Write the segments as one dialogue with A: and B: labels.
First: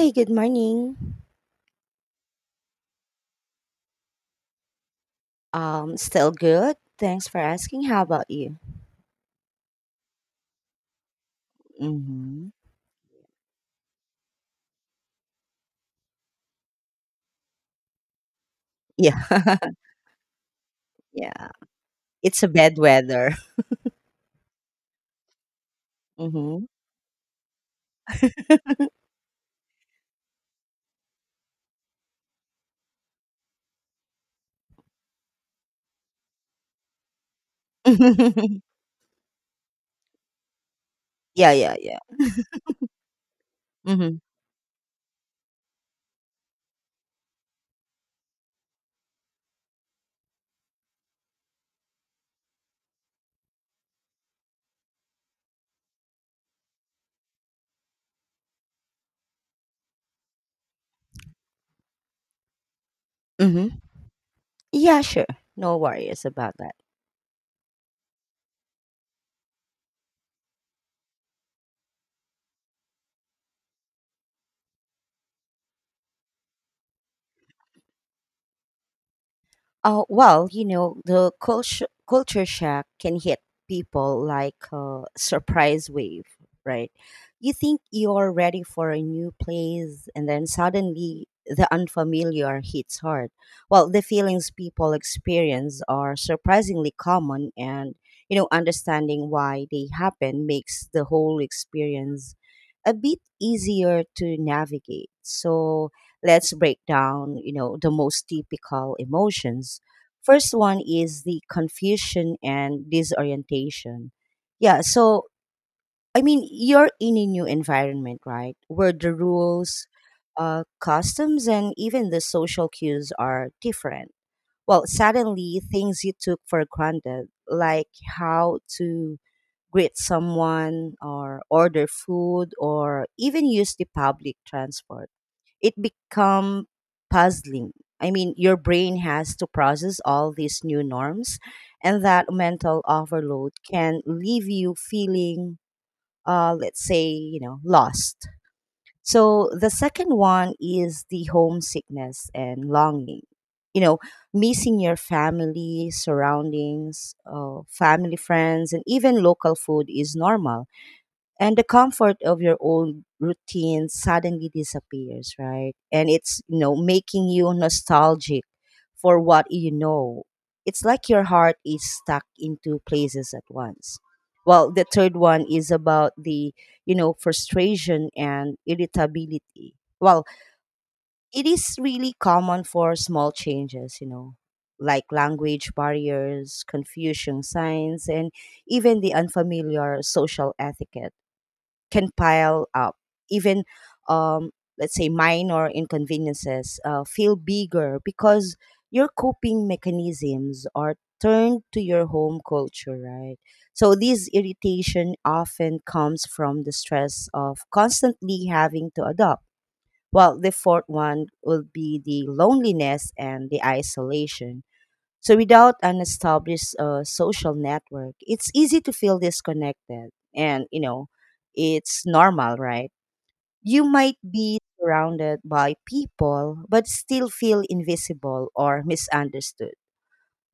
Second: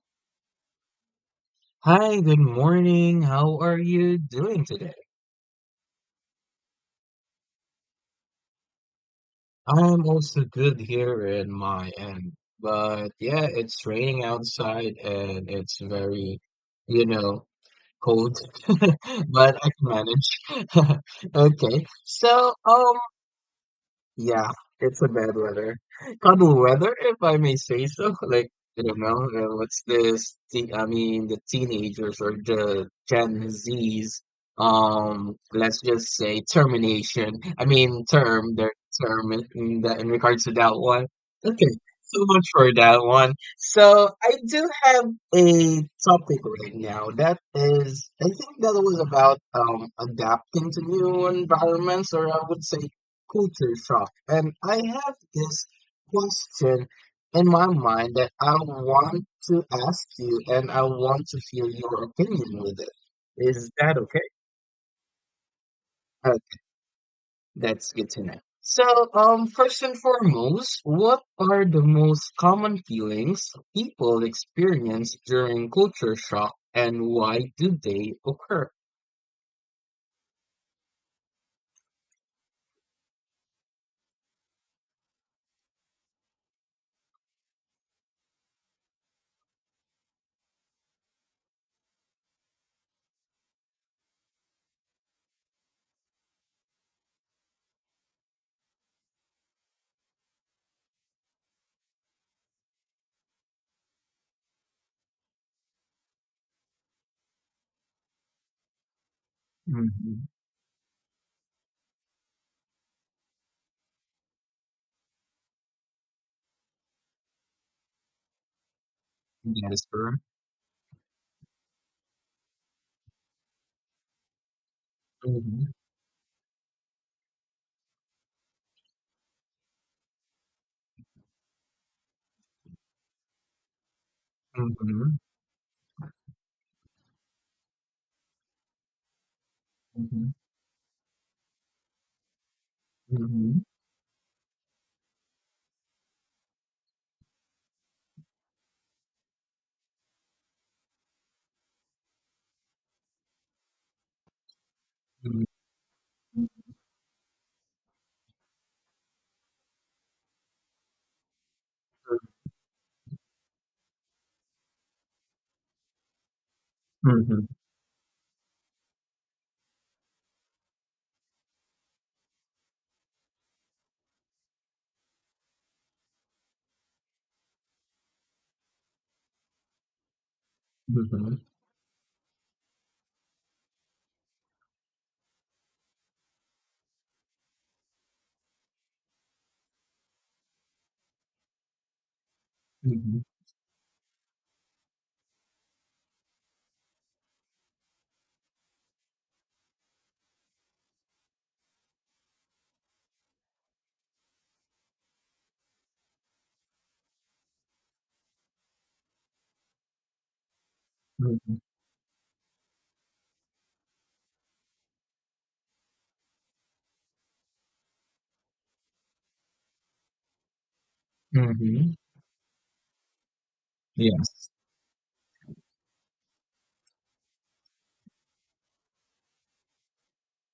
A: Hey, good morning.
B: Hi, good morning. How are you doing today?
A: Still good. Thanks for asking. How about you?
B: I'm also good here in my end,
A: Hmm.
B: but yeah, it's raining outside and it's very, you know, cold,
A: Yeah,
B: but I can manage.
A: yeah.
B: Okay,
A: It's a
B: so
A: bad
B: um,
A: weather.
B: Yeah, it's a bad weather. Bad
A: Hmm.
B: weather, if I may say so. Like, I don't know, what's this? The teenagers or the Gen Zs, let's just say termination. Term in regards to that one.
A: Yeah,
B: Okay,
A: yeah, yeah.
B: so much for that one. So,
A: Hmm.
B: I do have a topic right now that is, I think that was about adapting to new environments, or I would say culture shock. And I have this question in my mind that I want to ask you and I want to hear your opinion with it. Is
A: Hmm.
B: that okay?
A: Yeah, sure. No worries about
B: Okay,
A: that.
B: that's good to know. So, first and foremost, what are the most common feelings people experience during culture shock and why do they occur?
A: Well, you know, the culture shock can hit people like a surprise wave, right? You think you're ready for a new place, and then suddenly the unfamiliar hits hard. Well, the feelings people experience are surprisingly common, and you know, understanding why they happen makes the whole experience a bit easier to navigate. So, let's break down, you know, the most typical emotions.
B: Mm-hmm.
A: First one is the confusion and disorientation. Yeah, so I mean, you're in a new environment, right? Where the
B: Yes,
A: rules,
B: sir.
A: customs, and even the social cues are different. Well, suddenly
B: Mm-hmm.
A: things you took for granted, like how to greet someone or order food or even use the public transport,
B: Mm-hmm.
A: it become puzzling. I mean, your brain has to process all these new norms, and that mental overload
B: Mm-hmm.
A: can leave you feeling, let's say, you know, lost. So the second one is the homesickness and longing. You know, missing your
B: Mm-hmm.
A: family, surroundings, family, friends, and even local food is normal, and the comfort of your old routine suddenly disappears, right? And it's, you know, making
B: Mm-hmm.
A: you nostalgic for what you know. It's like your heart is stuck in two places at once. Well, the third one is about the, you know, frustration and irritability. Well,
B: Mhm.
A: it is really common for small changes, you know, like language barriers, confusion signs, and even the unfamiliar social etiquette can pile up.
B: Mhm.
A: Even, um, let's say, minor inconveniences feel bigger because your coping mechanisms are turned to your home culture, right? So, this irritation often comes from the stress of constantly having to adopt. Well, the fourth one
B: Mhm.
A: will be the loneliness and the isolation. So without an established social network, it's easy to feel disconnected. And, you know,
B: Mhm.
A: it's normal, right? You might
B: Yes.
A: be surrounded by people, but still feel invisible or misunderstood.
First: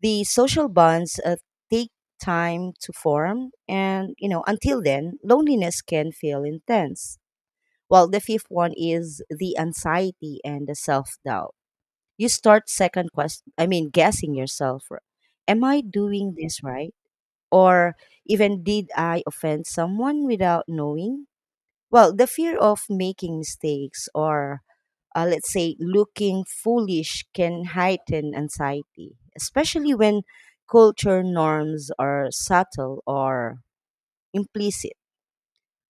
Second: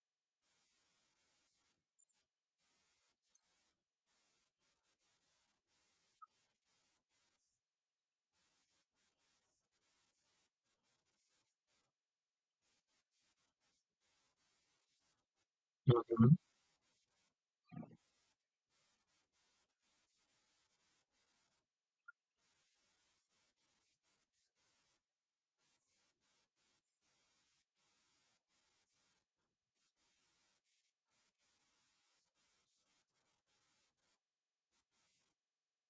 A: The social bonds take time to form. And, you know, until then, loneliness can feel intense. Well, the fifth one is the anxiety and the self doubt. You start second question I mean guessing yourself. Am I doing
B: Mhm.
A: this right, or even did I offend someone without knowing? Well, the fear of making mistakes or, let's say, looking foolish can heighten anxiety, especially when culture norms are subtle or implicit.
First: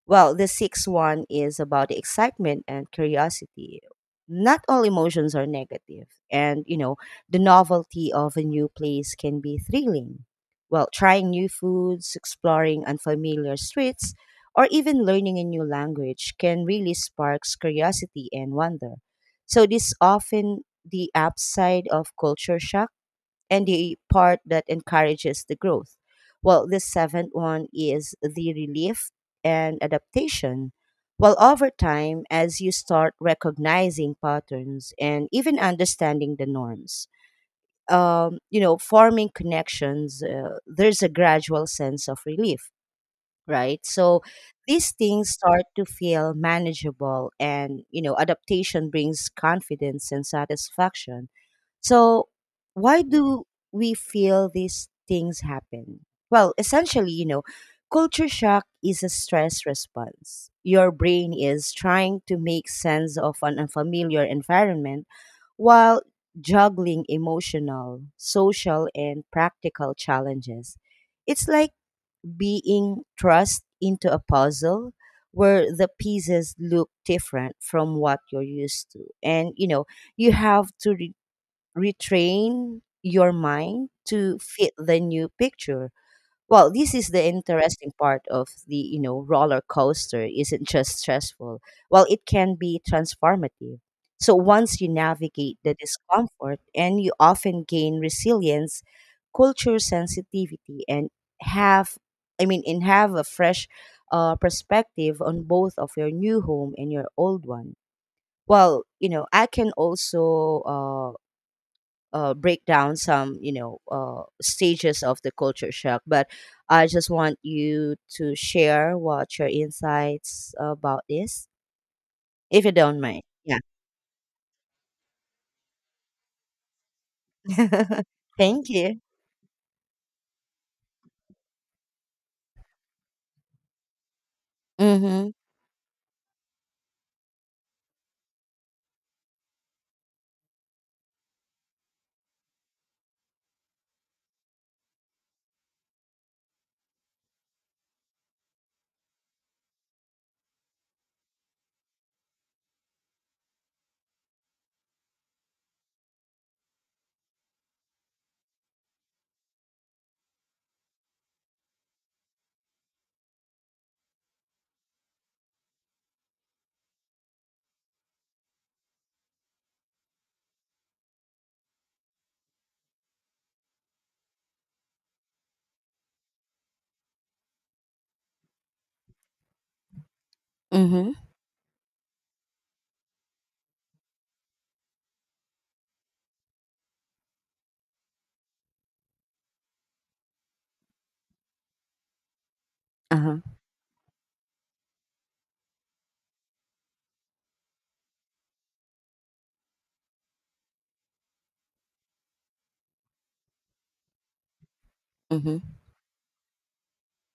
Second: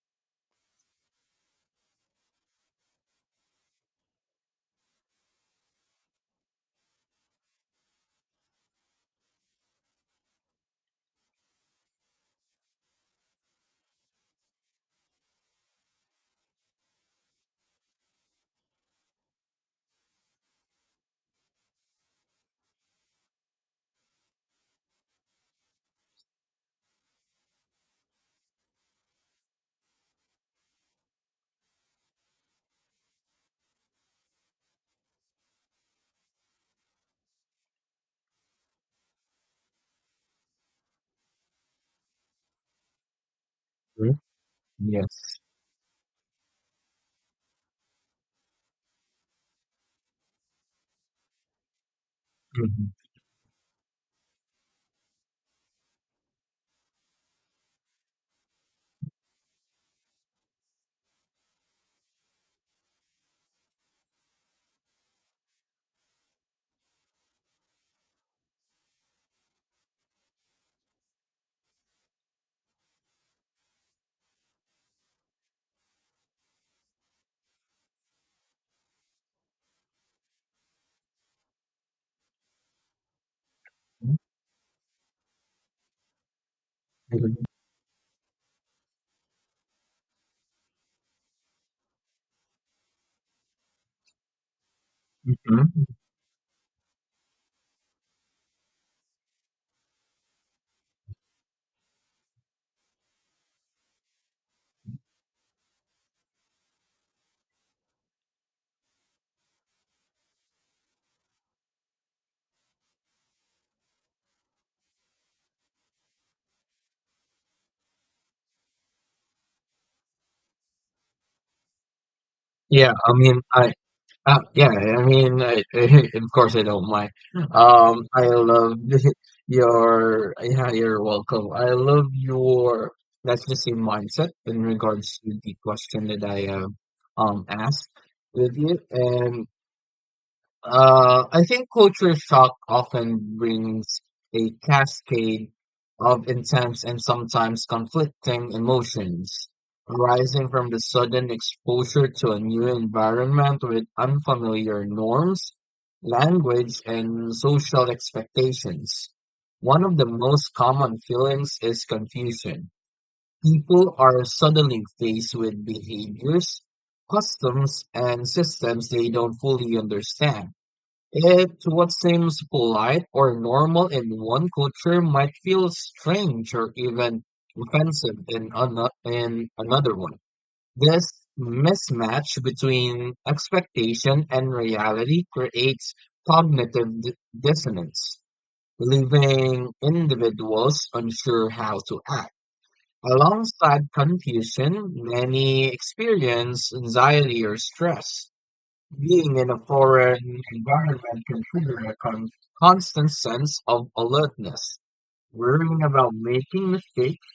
A: Well, the sixth one is about the excitement and curiosity. Not all emotions are negative, and you know, the novelty of a new place can be thrilling. Well, trying new foods, exploring unfamiliar streets, or even learning a new language can really sparks curiosity and wonder. So this often the upside of culture shock and the part that encourages the growth. Well, the seventh one is the relief and adaptation. Well, over time, as you start recognizing patterns and even understanding the norms, you know, forming connections, there's a gradual sense of relief, right?
B: Mhm.
A: So these things
B: Yes.
A: start to feel manageable, and, you know, adaptation brings confidence and satisfaction. So,
B: Mhm.
A: why do we feel these things happen? Well, essentially, you know, culture shock is a stress response. Your brain is trying to make sense of an unfamiliar environment while juggling emotional, social, and practical challenges. It's like being thrust into a puzzle where the pieces look different from what you're used to. And, you know, you have to retrain your mind
B: Mhm.
A: to fit the new picture. Well, this is the
B: Mhm.
A: interesting part of the, you know, roller coaster isn't just stressful. Well, it can be transformative. So once you navigate the
B: Mhm.
A: discomfort, and you often gain resilience, culture sensitivity and have I mean and have a fresh perspective on both of your new home and your old one. Well, you know, I can also break down some, you know, stages of the culture shock, but I just want you to share what your insights about this, if you
B: Yeah,
A: don't
B: I
A: mind.
B: mean,
A: Yeah,
B: I, yeah, I mean, I, of course, I don't mind. I
A: thank
B: love
A: you.
B: you're welcome. That's the same mindset in regards
A: Mm-hmm.
B: to the question that I asked with you, and I think culture shock often brings a cascade of intense and sometimes conflicting emotions arising from the sudden exposure to a new environment with unfamiliar norms, language, and social expectations. One of the most common feelings is confusion. People are suddenly faced with behaviors, customs, and systems they don't fully understand. It's what seems polite or normal in one culture might feel strange or even offensive in another one. This
A: Mm-hmm.
B: mismatch between expectation and reality creates cognitive di- dissonance, leaving individuals unsure how to act.
A: Uh-huh.
B: Alongside confusion, many experience anxiety or stress. Being in a foreign environment can trigger constant sense of alertness,
A: Mm-hmm.
B: worrying about making mistakes,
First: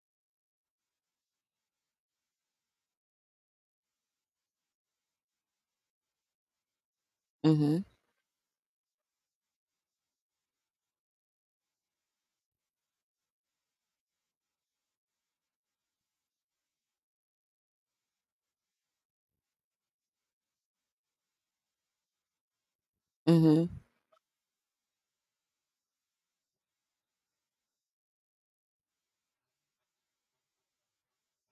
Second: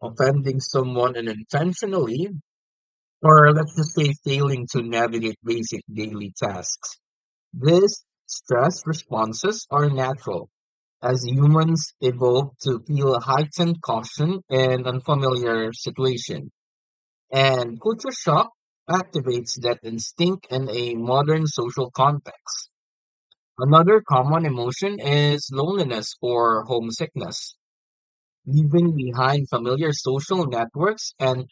B: offending someone unintentionally, or let's just say failing to navigate basic daily tasks.
A: Mm-hmm.
B: These stress responses are natural, as humans evolve to feel heightened caution in unfamiliar situation. And culture shock activates that instinct in a modern social context.
A: Mm-hmm.
B: Another common emotion is loneliness or homesickness. Leaving behind familiar social networks and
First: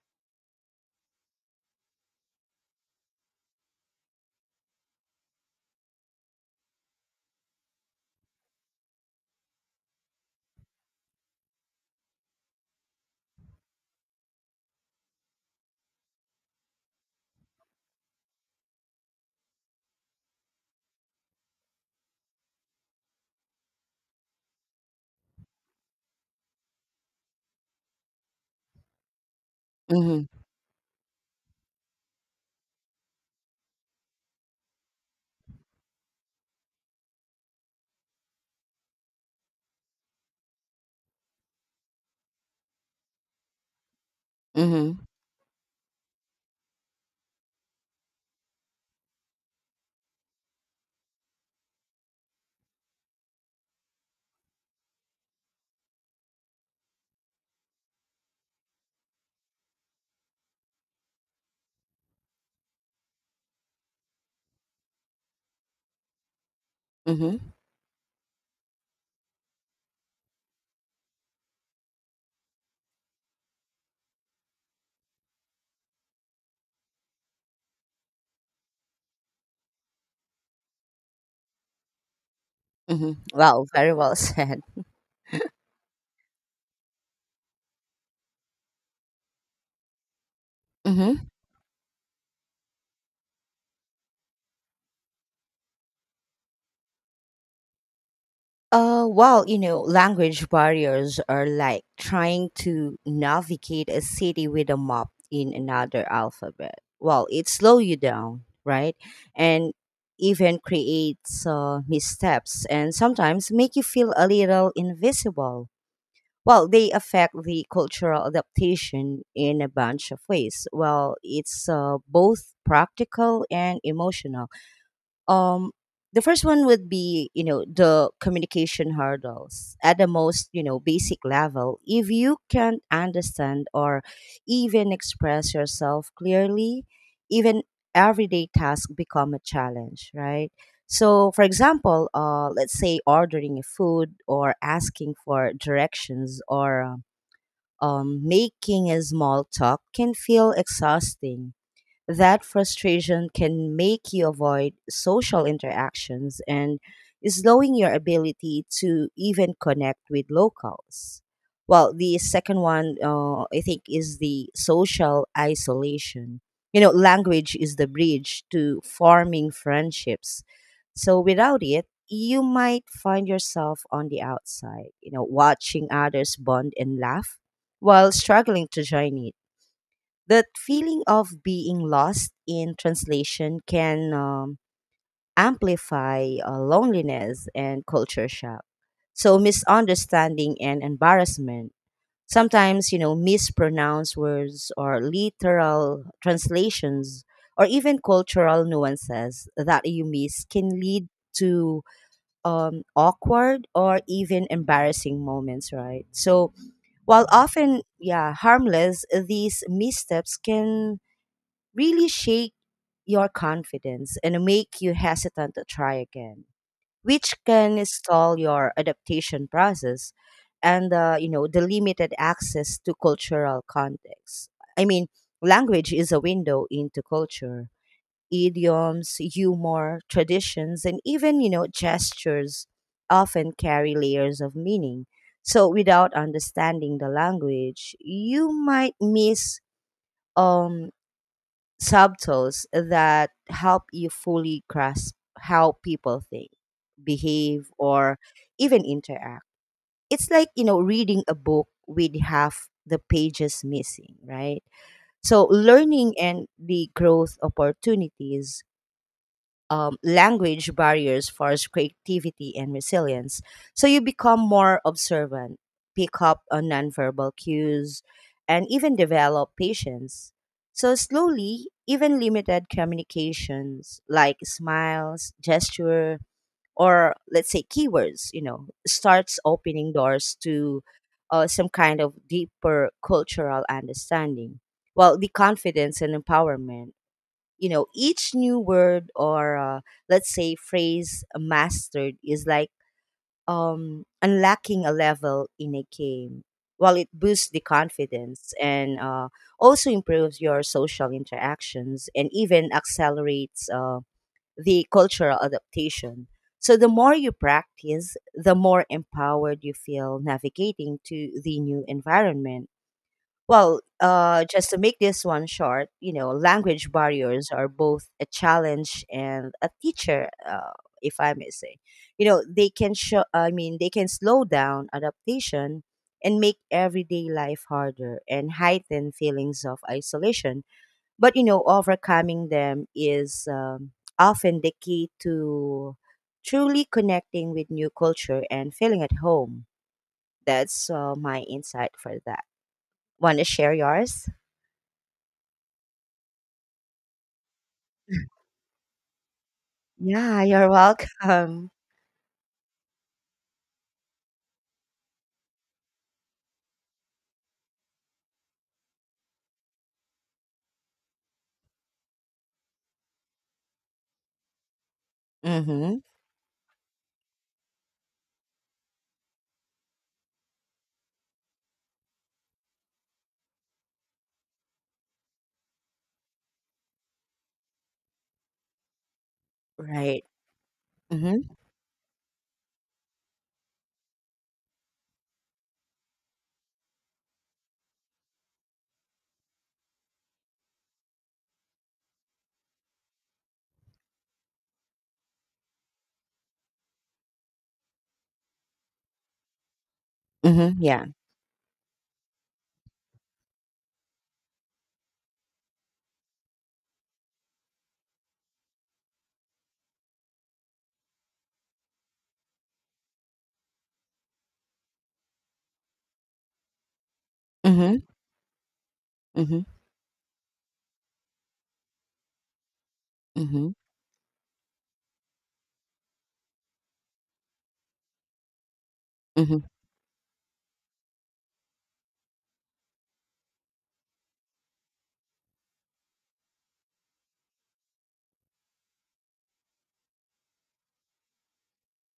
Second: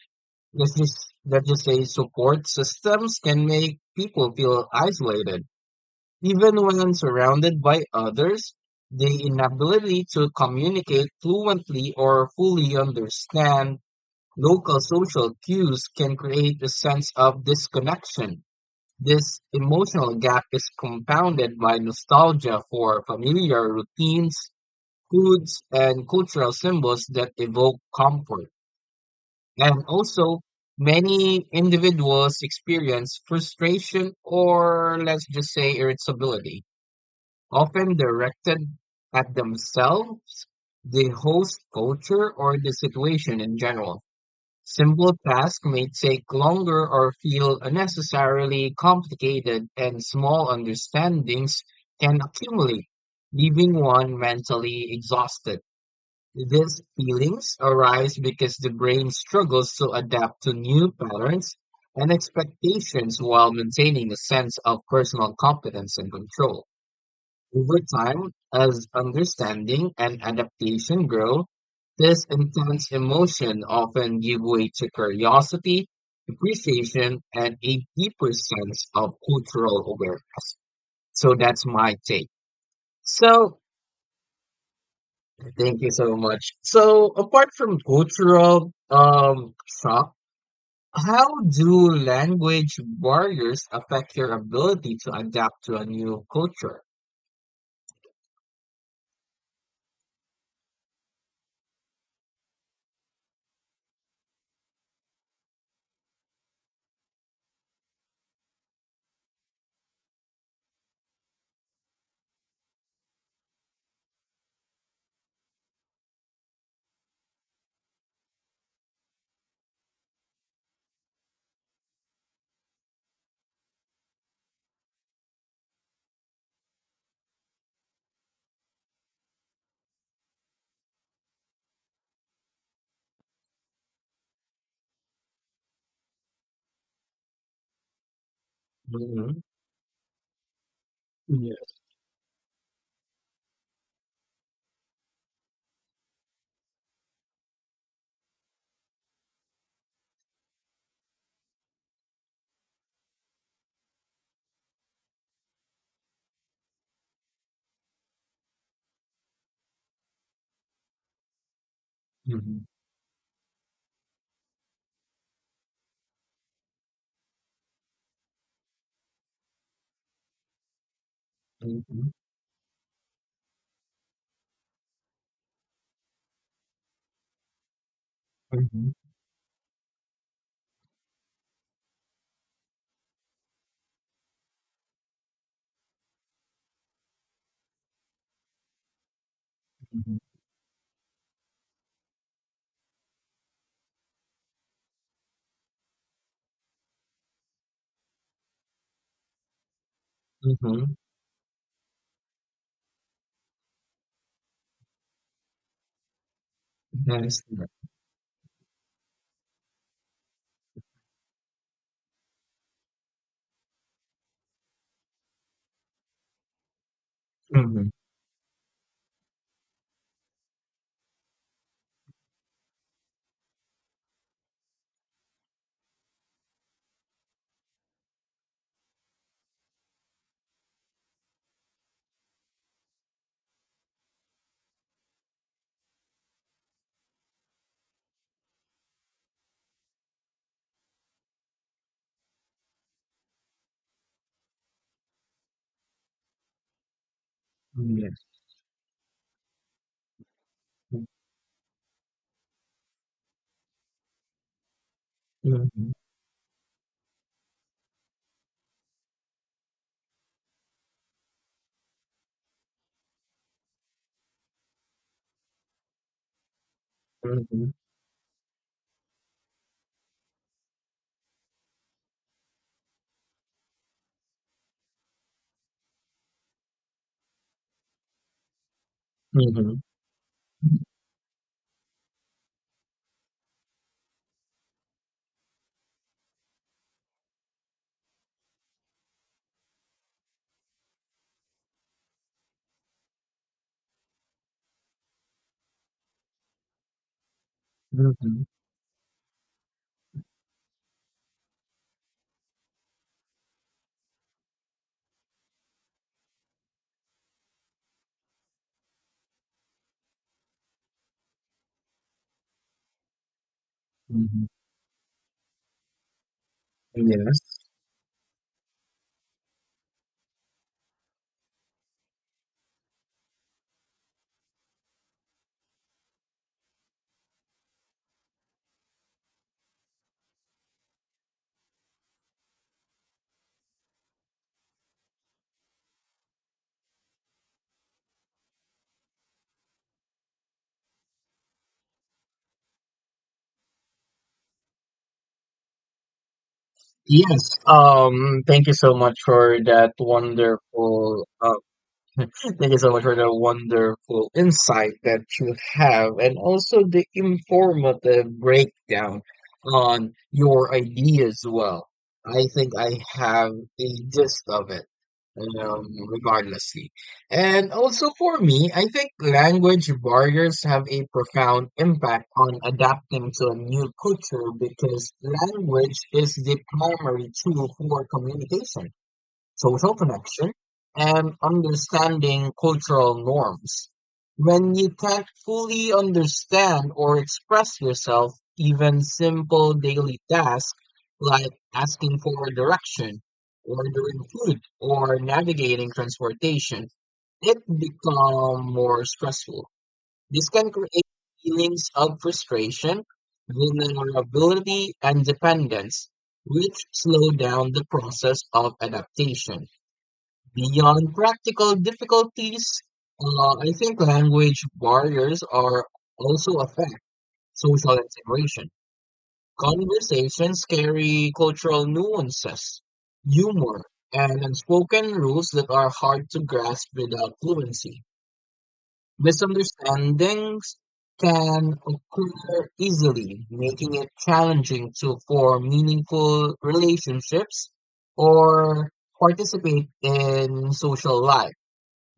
B: let's just let's just say support systems can make people feel isolated. Even when surrounded by others, the inability to communicate fluently or fully understand local social cues can create a sense of disconnection. This emotional gap is compounded by nostalgia for familiar routines, foods, and cultural symbols that evoke comfort. And
A: Mm-hmm.
B: also, many individuals experience frustration or, let's just say, irritability, often directed at themselves, the host culture, or the situation in general.
A: Mm-hmm.
B: Simple tasks may take longer or feel unnecessarily complicated, and small understandings can accumulate, leaving one mentally exhausted. These feelings arise because the brain struggles to adapt to new patterns and expectations while maintaining a sense of personal competence and control.
A: Mm-hmm.
B: Over time, as understanding and adaptation grow, this intense emotion often give way to curiosity, appreciation, and a deeper sense of cultural awareness. So that's my take.
A: Mm-hmm.
B: So
A: Wow, very well said.
B: thank you so much. So apart from cultural shock, how
A: Mm-hmm.
B: do language barriers affect your ability to adapt to a new culture?
A: Well, you know, language barriers are like trying to navigate a city with a map in another alphabet. Well, it slows you down, right? And even creates missteps, and sometimes make you feel a little invisible. Well, they affect the cultural adaptation in a bunch of ways. Well, it's, both practical and emotional. um the first one would be, you know, the communication hurdles. At the most, you know, basic level, if you can't understand or even express yourself clearly, even everyday tasks become a
B: Mhm.
A: challenge, right? So for
B: Yeah.
A: example, let's say, ordering a food or asking for directions or making a small talk can feel exhausting. That frustration can make you avoid social interactions and slowing your ability to even connect with locals. Well, the second
B: Mhm.
A: one, I think, is the social isolation. You know, language is the bridge to forming friendships. So without it,
B: Mhm.
A: you might find yourself on the outside, you know, watching others bond and laugh while struggling to
B: Mhm.
A: join it. That feeling of being lost in translation can, amplify loneliness and culture shock. So,
B: Mhm.
A: misunderstanding and embarrassment. Sometimes, you know, mispronounced words or literal translations or even cultural nuances that you miss can
B: Mhm.
A: lead to, awkward or even embarrassing moments, right? So,
B: That
A: while
B: is correct.
A: often, yeah, harmless, these missteps can really shake your confidence and make you hesitant to try again, which can
B: Mhm.
A: stall your adaptation process. And, you know, the limited access to cultural context. I mean, language is a window into culture. Idioms, humor, traditions, and even, you know, gestures often carry layers of meaning. So without understanding the language, you might miss um subtles that help you fully grasp how people think, behave,
B: Mm,
A: or
B: yes.
A: even interact. It's like, you know,
B: Mm.
A: reading a book with half the pages missing, right? So,
B: Mhm.
A: learning and the growth opportunities. Language barriers fosters creativity and resilience. So you become more observant, pick up on nonverbal
B: Mhm.
A: cues, and even develop patience. So slowly, even limited communications like smiles, gesture, or let's say keywords, you know, starts
B: Mhm.
A: opening doors to, some kind of deeper cultural understanding. Well, the confidence and empowerment. You know, each new word or, let's say, phrase mastered is like unlocking a level in a game. While it boosts the
B: Mhm.
A: confidence and, also improves your social interactions and even accelerates the cultural adaptation. So the more you practice, the more empowered you feel navigating to the new environment. Well,
B: Mhm.
A: just to make this one short, you know, language barriers
B: Yes.
A: are both a challenge and a teacher, if I may say. You know, they can they can slow down adaptation and make everyday life harder and heighten feelings of isolation. But, you know, overcoming them is, often the key to truly connecting with new culture and feeling at home. That's my insight for that. Want to share yours?
B: Yes. Thank you so much for that
A: Yeah, you're
B: wonderful.
A: welcome.
B: Thank you so much for the wonderful insight that you have and also the informative breakdown on your idea as well. I think I have a gist of it,
A: Mm-hmm.
B: regardlessly. And also for me, I think language barriers have a profound impact on adapting to a new culture because language is the primary tool for communication, social
A: Right.
B: connection, and
A: Mm-hmm.
B: understanding cultural norms. When you can't fully understand or express yourself, even simple daily tasks like asking for direction, ordering food, or navigating transportation, it become more stressful. This can
A: Mm-hmm.
B: create
A: Yeah.
B: feelings of frustration, vulnerability, and dependence, which slow down the process of adaptation. Beyond practical difficulties, I think language barriers are also affect social
A: Mm-hmm.
B: integration.
A: Mm-hmm.
B: Conversations carry cultural nuances,
A: Mm-hmm.
B: humor, and unspoken rules that are hard to grasp without fluency.
A: Mm-hmm.
B: Misunderstandings can occur easily, making it challenging to form meaningful relationships or participate in social life.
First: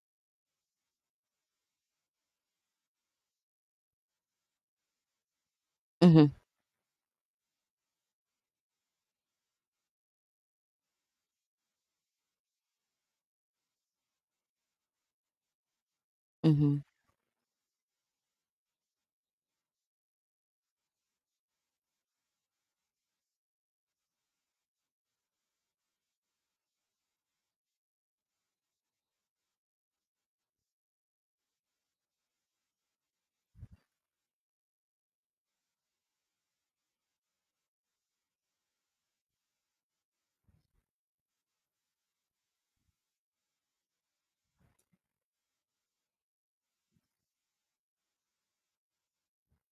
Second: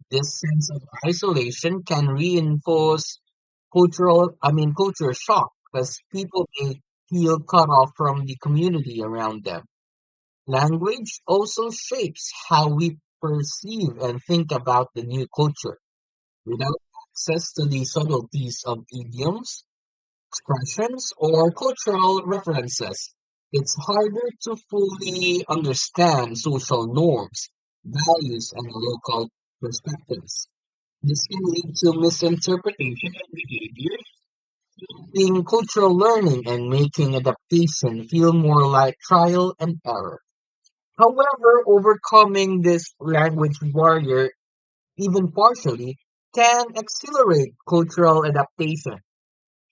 B: This sense of isolation can reinforce culture shock because
A: Mm-hmm.
B: people may feel cut off from the community around them. Language also shapes how we perceive and think about the new culture. Without
A: Mm-hmm.
B: access to the subtleties of idioms, expressions, or cultural references, it's harder to fully understand social norms, values, and local perspectives. This can lead to misinterpretation of behaviors, being cultural learning and making adaptation feel more like trial and error. However, overcoming this language barrier, even partially, can accelerate cultural adaptation.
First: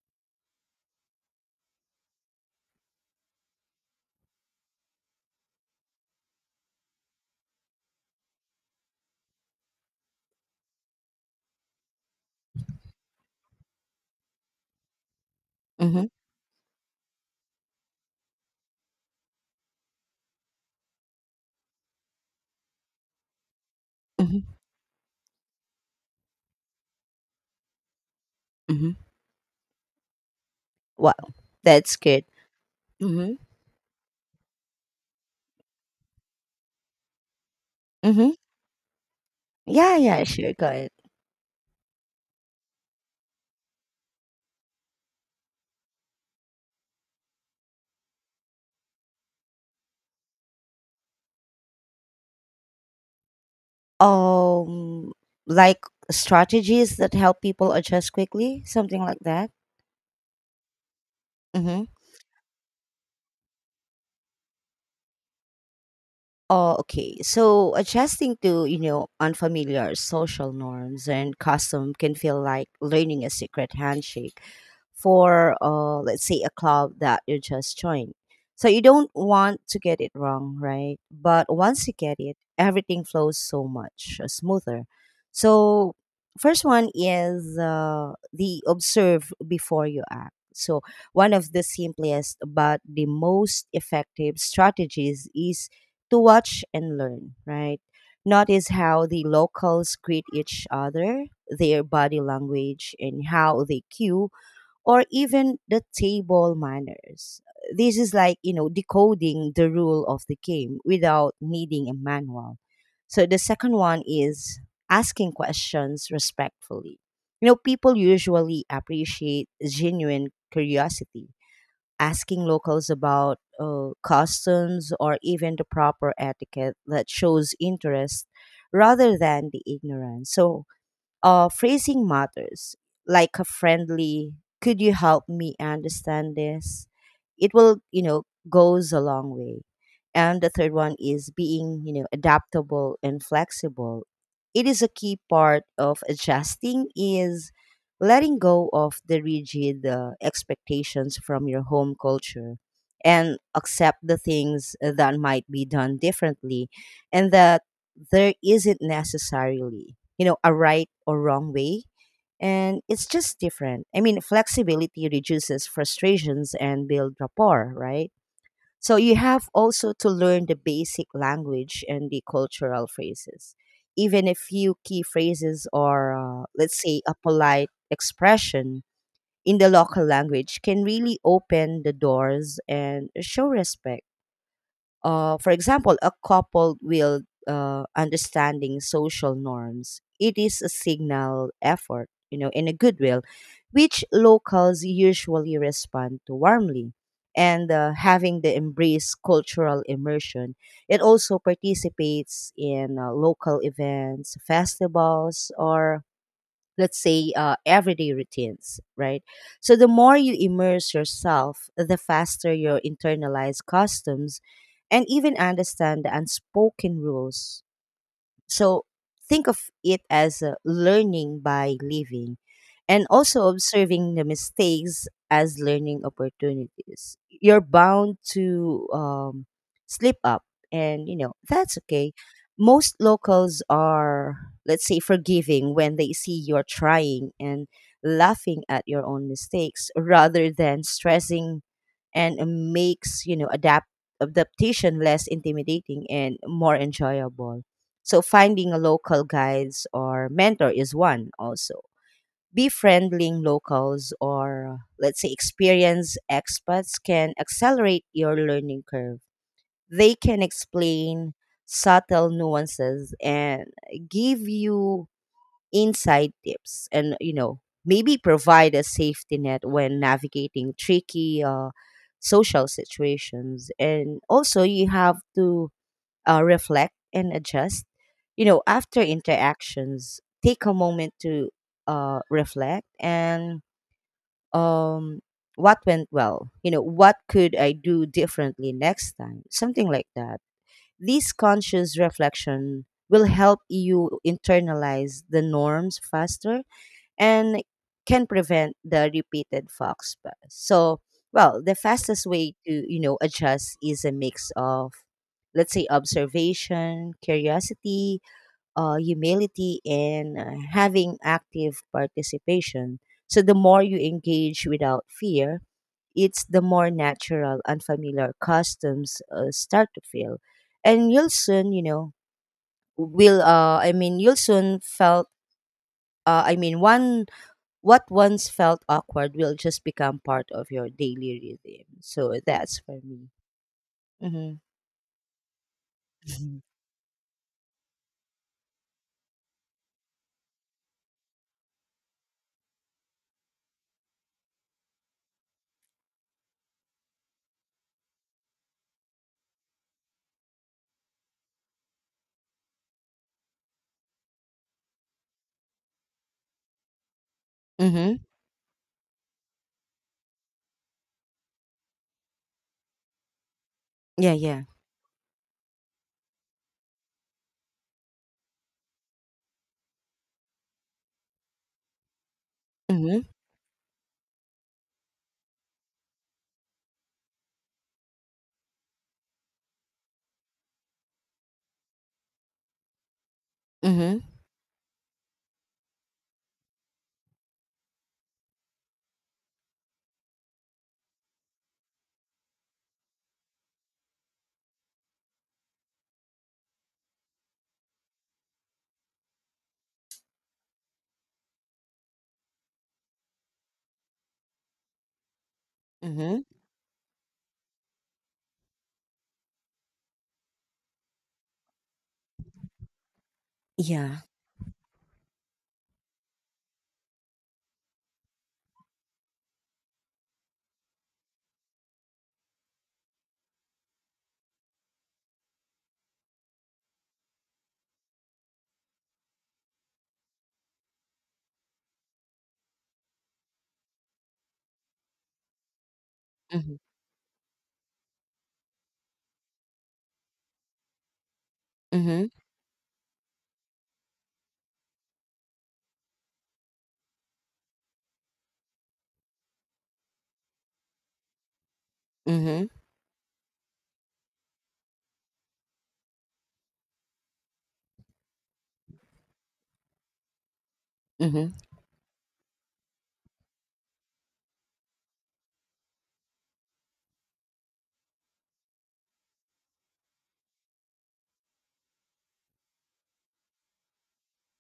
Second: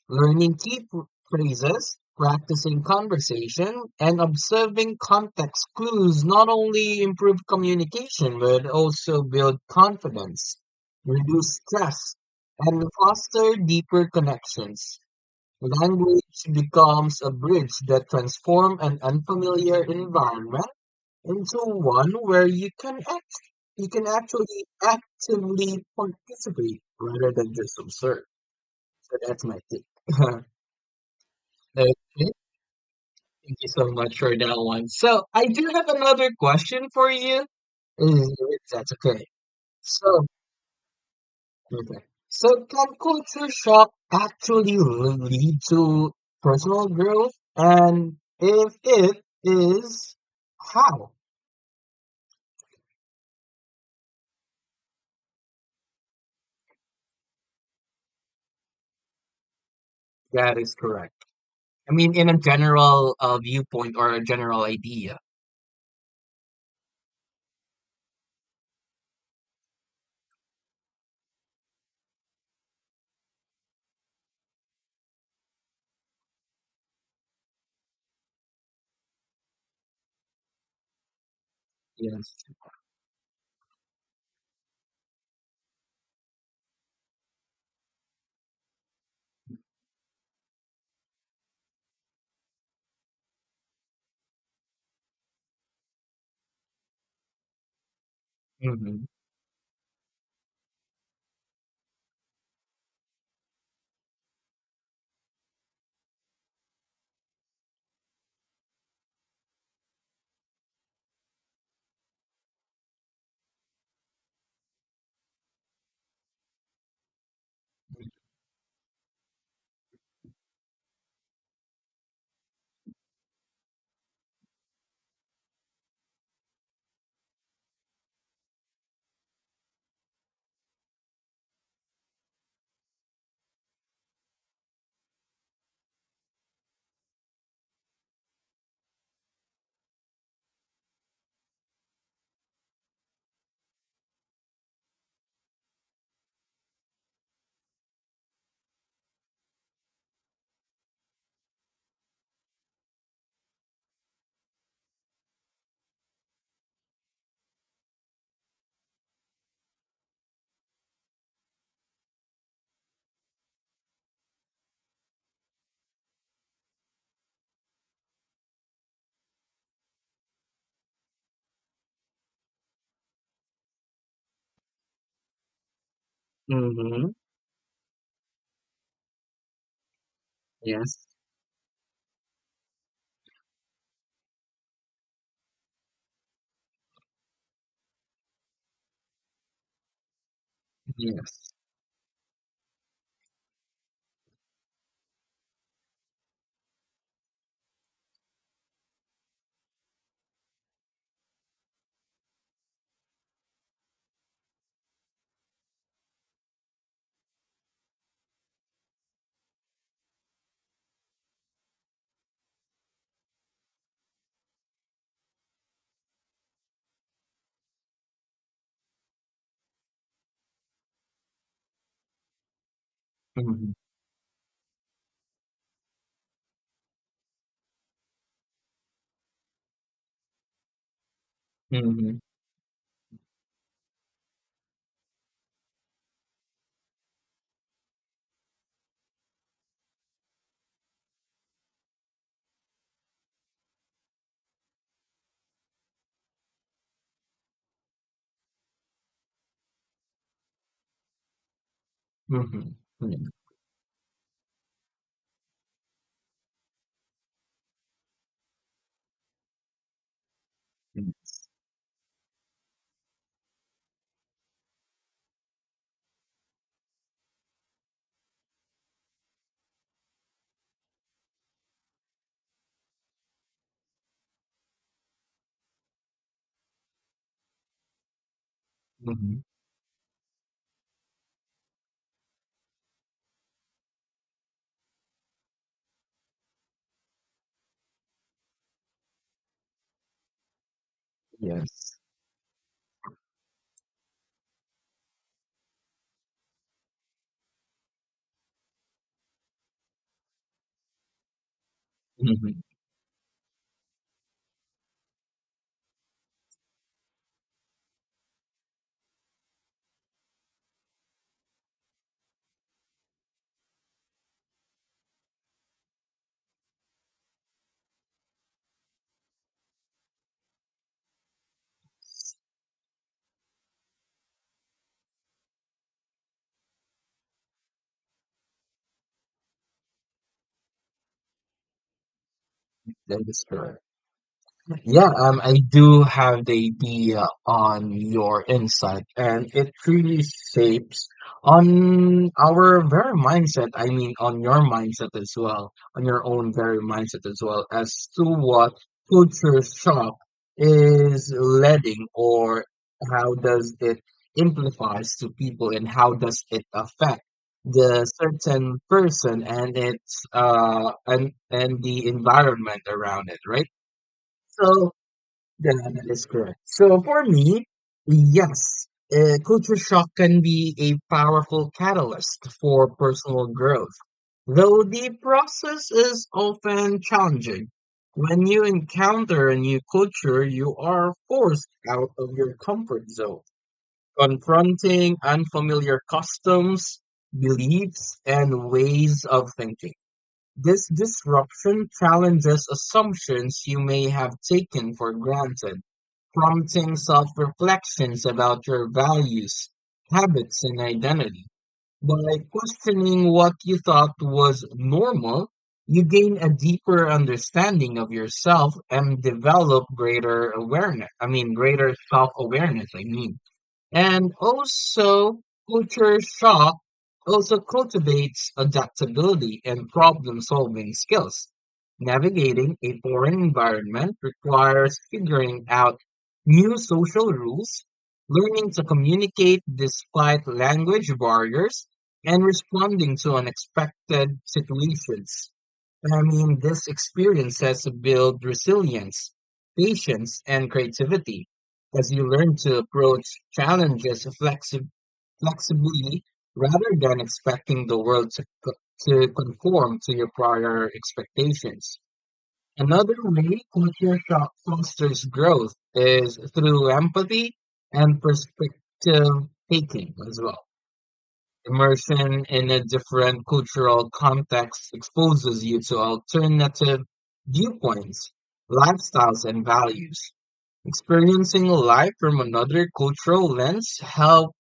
B: Learning phrases, practicing conversation, and observing context clues not only improve communication but also build confidence, reduce stress, and foster deeper connections.
A: Mm-hmm.
B: Language becomes a bridge that transforms an unfamiliar environment into one where you can
A: Mm-hmm.
B: actually actively participate rather than just observe.
A: Mm-hmm.
B: So that's my take.
A: Wow.
B: Okay,
A: That's good. Mm-hmm.
B: thank you so much for that one. So I do have another question for you.
A: Mm-hmm.
B: If that's okay.
A: Yeah, yeah,
B: So,
A: sure. Go ahead.
B: okay. So can culture shock actually lead to personal growth? And if it is, how?
A: Um like strategies that help people adjust quickly, something like that.
B: That is correct.
A: Mm-hmm.
B: I mean, in a general viewpoint or a general idea.
A: Oh, okay. So adjusting to, you know, unfamiliar social norms and custom can feel like learning a secret handshake for, let's say, a club that you just joined. So you don't want to get it wrong, right? But once you get
B: Yes.
A: it, everything flows so much, smoother. So first one is, the observe before you act. So one of the simplest but the most effective strategies is to watch and learn, right? Notice
B: Mm-hmm.
A: how the locals greet each other, their body language, and how they cue, or even the table manners. This is like, you know, decoding the rule of the game without needing a manual. So the second one is asking questions respectfully. You know, people usually appreciate genuine curiosity. Asking locals about, customs or even the proper etiquette that shows interest rather than the ignorance. So, phrasing matters, like a friendly, could you help me understand this? It will, you know, goes a long way. And the third one is being, you know, adaptable and flexible. It is a key part of adjusting is letting go of the rigid expectations from your home culture and accept the things that might be done differently, and that there isn't necessarily, you know, a right or wrong way, and it's just different. I mean, flexibility reduces frustrations and build rapport, right? So you have also to learn the basic language and the cultural phrases. Even a few key phrases or, let's say,
B: Mm-hmm.
A: a polite expression in the local language can
B: Yes.
A: really open the doors and show respect. For example, a couple will understanding social norms. It is a
B: Yes.
A: signal effort, you know, in a goodwill, which locals usually respond to warmly. And Having the embrace cultural immersion, it also participates in local events, festivals, or let's say everyday routines, right? So the more you immerse yourself, the faster you internalize customs and even understand the unspoken rules. So think of it as learning by living, and also
B: Mm-hmm.
A: observing the mistakes as learning opportunities. You're bound to slip up, and you know, that's okay.
B: Mm-hmm.
A: Most locals are, let's say, forgiving when they see you're trying, and laughing at your own mistakes rather than stressing and makes you know adaptation less intimidating and more enjoyable. So finding a local guides or mentor is one. Also
B: Mm-hmm. Mm-hmm.
A: befriending locals, or let's say experienced expats, can accelerate your learning curve. They can explain subtle nuances and give you inside tips, and you know, maybe provide a safety net when navigating tricky social situations. And also you have to reflect and adjust, you know, after
B: Mm-hmm.
A: interactions. Take a moment to reflect and um what went well, you know, what could I do differently next time, something like that. This
B: Yes.
A: conscious reflection will help you internalize the norms faster, and can prevent the repeated fox buzz. So, well, the fastest way
B: Mhm.
A: to, you know, adjust is a mix of, let's say, observation, curiosity, humility, and having active participation. So the more you engage without fear, it's the more natural unfamiliar customs start to feel, and you'll soon, you know, will I mean, you'll soon felt. I mean, one what once felt awkward will just become part of your daily rhythm. So that's for
B: That
A: me.
B: is correct.
A: Mm-hmm.
B: Yeah, I do have the
A: Mm-hmm.
B: idea on your insight, and it truly shapes on our very mindset. I mean, on your mindset as well, on your own very mindset as well, as to what culture shock is leading, or how does it amplifies to people, and how does it affect the
A: Mm-hmm.
B: certain person and its and the environment around it, right?
A: Yeah, yeah.
B: So yeah, that is correct. So for me, yes, culture shock can be a powerful catalyst for
A: Mm-hmm.
B: personal growth, though the process is often challenging. When you encounter a new culture, you are forced out of your comfort zone,
A: Mm-hmm.
B: confronting unfamiliar customs, beliefs, and ways of thinking. This disruption challenges assumptions you may have taken for granted, prompting self-reflections about your values, habits, and identity. By questioning what you thought was normal, you gain
A: Mm-hmm.
B: a deeper understanding of yourself and develop greater awareness. I mean, greater self awareness, I mean.
A: Yeah.
B: And also, culture shock also cultivates adaptability and problem-solving skills. Navigating a foreign environment requires figuring out new social rules, learning to communicate despite language barriers, and responding to unexpected situations. I mean,
A: Mm-hmm.
B: these experiences build resilience, patience, and creativity as you
A: Mm-hmm.
B: learn to approach challenges flexi- flexibly rather than expecting the world to conform to your prior expectations.
A: Mm-hmm.
B: Another way culture shock fosters growth is through empathy and perspective taking as well.
A: Mm-hmm.
B: Immersion in a different cultural context exposes you to alternative viewpoints, lifestyles, and values. Experiencing life from another cultural lens helps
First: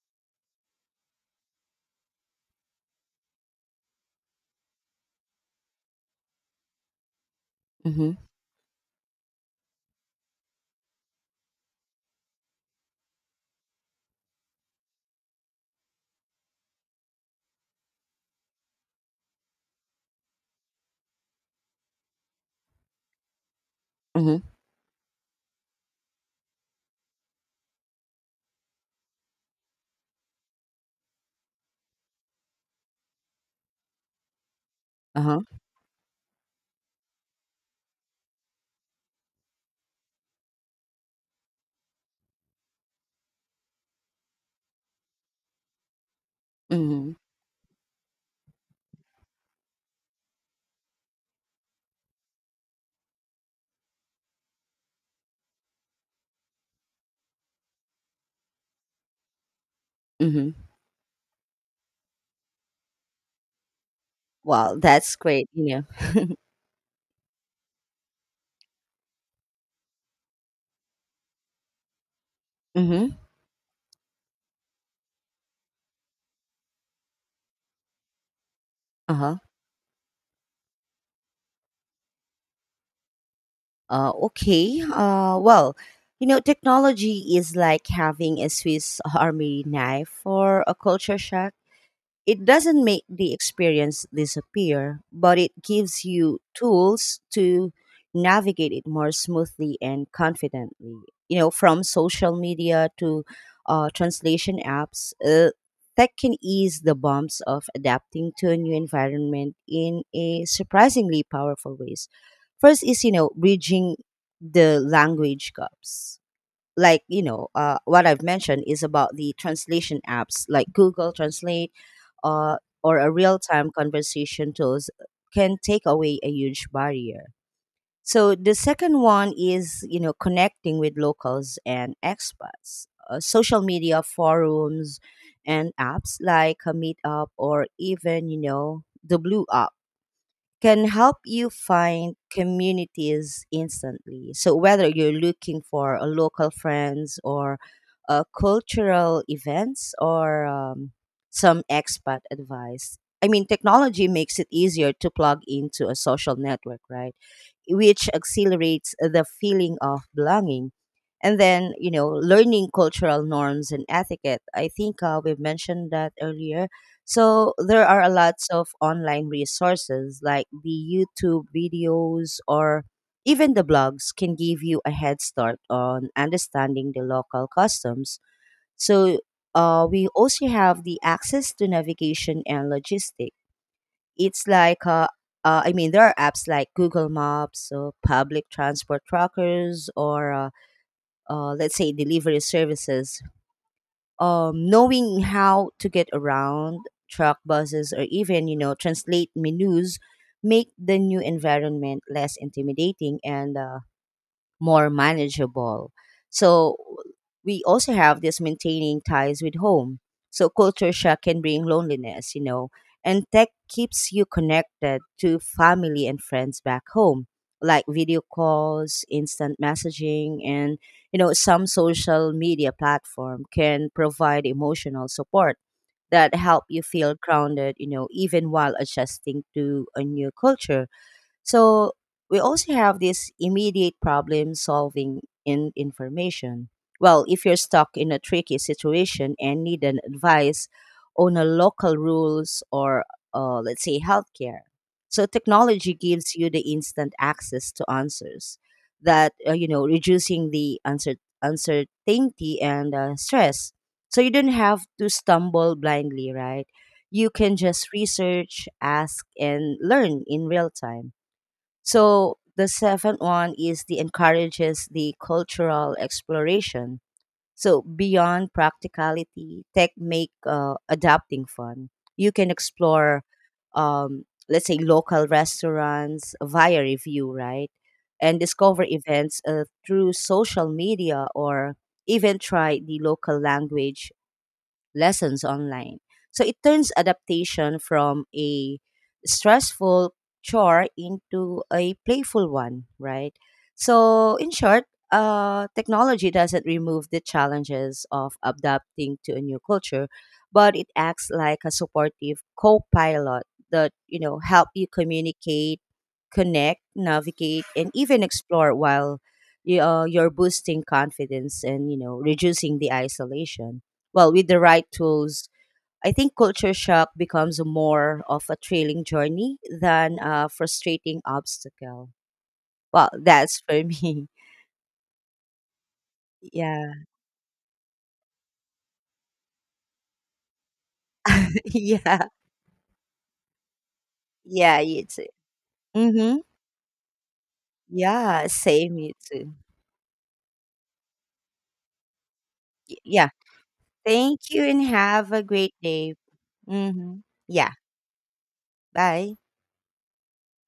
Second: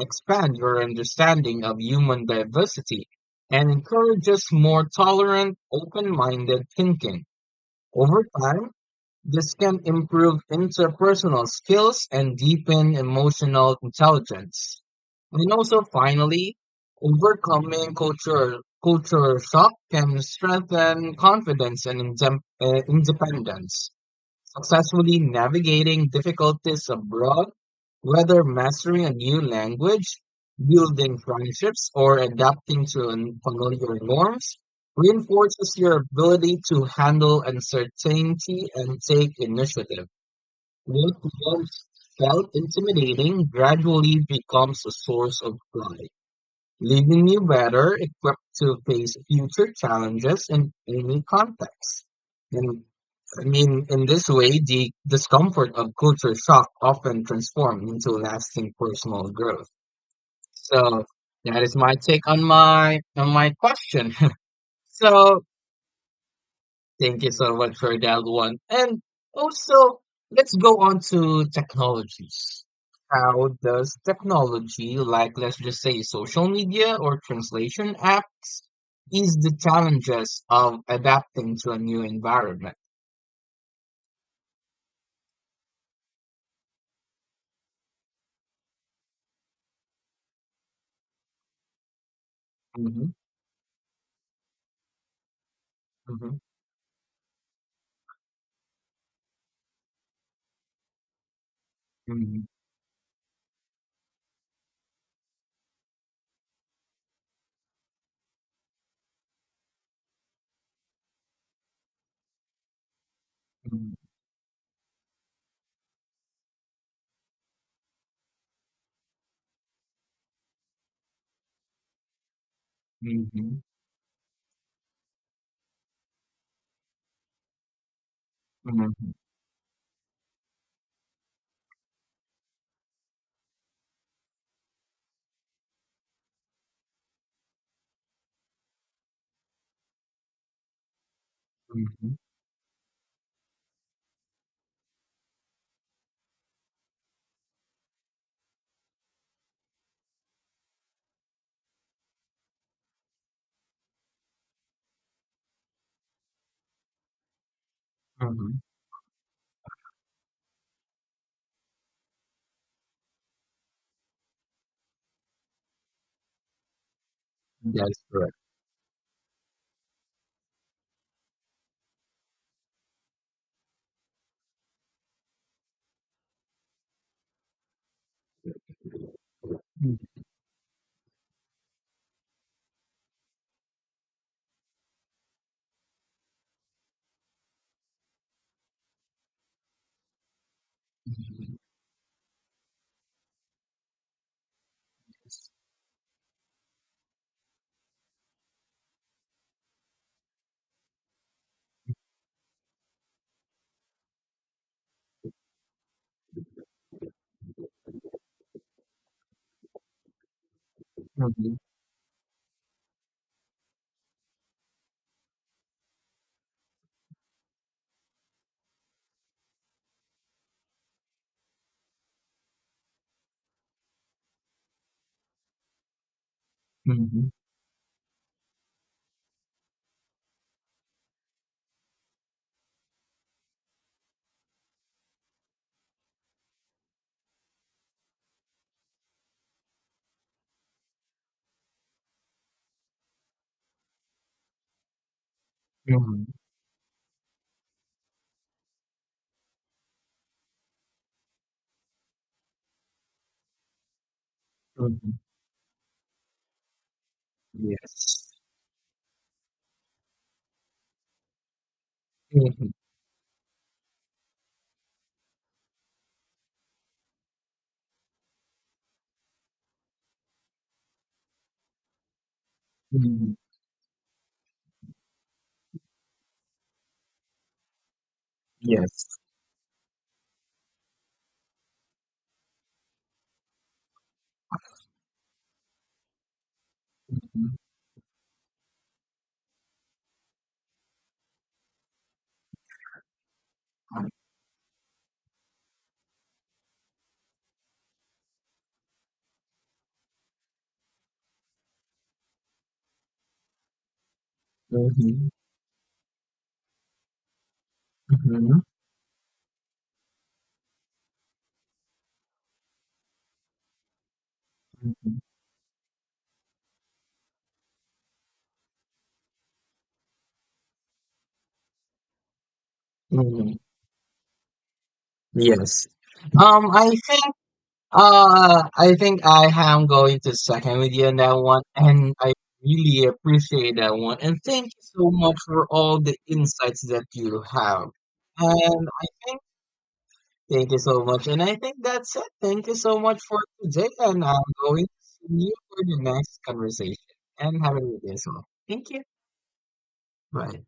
B: expand your understanding of human diversity and encourages more tolerant, open-minded thinking.
A: Mm-hmm.
B: Over time, this can improve interpersonal skills and deepen emotional intelligence. And also, finally, overcoming culture shock can strengthen confidence and independence.
A: Mm-hmm.
B: Successfully navigating difficulties abroad, whether mastering a new language, building friendships, or adapting to unfamiliar norms,
A: Uh-huh.
B: reinforces your ability to handle uncertainty and take initiative. What once felt intimidating gradually becomes a source of pride,
A: Mm-hmm.
B: leaving you better equipped to face future challenges in any context. And I mean, in this way, the discomfort of culture shock often transforms into lasting personal growth.
A: Mm-hmm.
B: So that is my take on my question.
A: Well, that's
B: So
A: great, you know.
B: thank you so much for that one. And also, let's go on to technologies.
A: Mm-hmm.
B: How does technology, like let's just say social media or translation apps, ease
A: Uh-huh.
B: the challenges of adapting to a new environment?
A: Okay. Well, you know, technology is like having a Swiss army knife for a culture shock. It doesn't make
B: Mm-hmm.
A: the experience disappear, but it gives
B: Mm-hmm.
A: you tools to navigate it more smoothly and confidently. You know, from social
B: Mm-hmm.
A: media to translation apps, tech can ease the bumps of adapting to a new environment in a surprisingly powerful ways. First is, you know, bridging the language gaps, like, you know, what I've mentioned is about the translation apps like Google Translate, uh, or a
B: Mm-hmm.
A: real-time conversation tools can take away a huge barrier. So the second
B: Mm-hmm.
A: one is, you know, connecting with locals and expats. Social media forums and apps like a meetup, or even, you know, the blue app can help you
B: Mm-hmm.
A: find communities instantly. So whether you're looking for a local friends or cultural events or some expat advice, I mean, technology makes it easier to plug into a social network, right? Which
B: Mm-hmm.
A: accelerates the feeling of belonging. And then, you know, learning cultural norms and etiquette. I think we've mentioned that earlier. So there
B: That's
A: are a
B: correct.
A: lots of online resources like the YouTube videos or even the blogs can give you a head start on understanding the local customs. So we also have the access to navigation and logistics. It's like I mean, there are apps like Google Maps, so public transport trackers, or
B: Mm-hmm.
A: let's say delivery services. Knowing how to get around truck buses or even, you know, translate menus make the new environment less intimidating and more manageable. So we also have this maintaining ties with home. So culture shock can
B: Mm-hmm.
A: bring loneliness, you know, and tech keeps you connected to family and friends back home, like video calls, instant messaging, and you know, some social media platform can provide emotional support that help you feel
B: Mm-hmm.
A: grounded, you know, even while adjusting to a new culture. So we also have this immediate problem solving in information. Well, if you're stuck in a tricky situation and need an advice on a local rules or let's say healthcare. So technology
B: Mm-hmm.
A: gives you the instant access to answers that you know reducing the uncertainty and stress. So you don't have to
B: Mm-hmm.
A: stumble blindly, right? You can just
B: Yes.
A: research, ask, and learn in real time. So the
B: Mm-hmm.
A: seventh one is the encourages the cultural exploration. So beyond practicality, tech make adapting fun. You can explore,
B: Mm-hmm.
A: let's say, local restaurants via review, right? And discover
B: Yes.
A: events through social media, or even try the local language lessons online. So it turns
B: Mm-hmm.
A: adaptation from a stressful chore into a playful one, right? So, in short, technology doesn't remove the challenges of adapting to a new culture, but it acts like a supportive co-pilot that, you know, help you
B: Mhm.
A: communicate, connect, navigate, and even
B: Mhm.
A: explore, while you're boosting confidence and, you know, reducing the isolation. Well, with the right
B: Mhm.
A: tools, I think culture shock becomes more of a thrilling journey than a frustrating obstacle. Well,
B: Mhm.
A: that's for me.
B: Yes. Um, I
A: Yeah.
B: think I think I am going to second with you on that one and
A: Yeah.
B: I really appreciate that one and thank
A: Yeah,
B: you
A: you
B: so
A: too.
B: much for all the
A: Mm-hmm.
B: insights that you have.
A: Yeah,
B: And
A: same
B: I
A: you
B: think
A: too.
B: thank you so much and I think that's it. Thank you so much
A: Yeah.
B: for today and
A: Thank
B: I'm
A: you and
B: going to
A: have
B: see
A: a
B: you
A: great
B: for the
A: day.
B: next conversation
A: Mm-hmm.
B: and
A: Yeah.
B: have a good day as well. Thank you.
A: Bye.
B: Bye.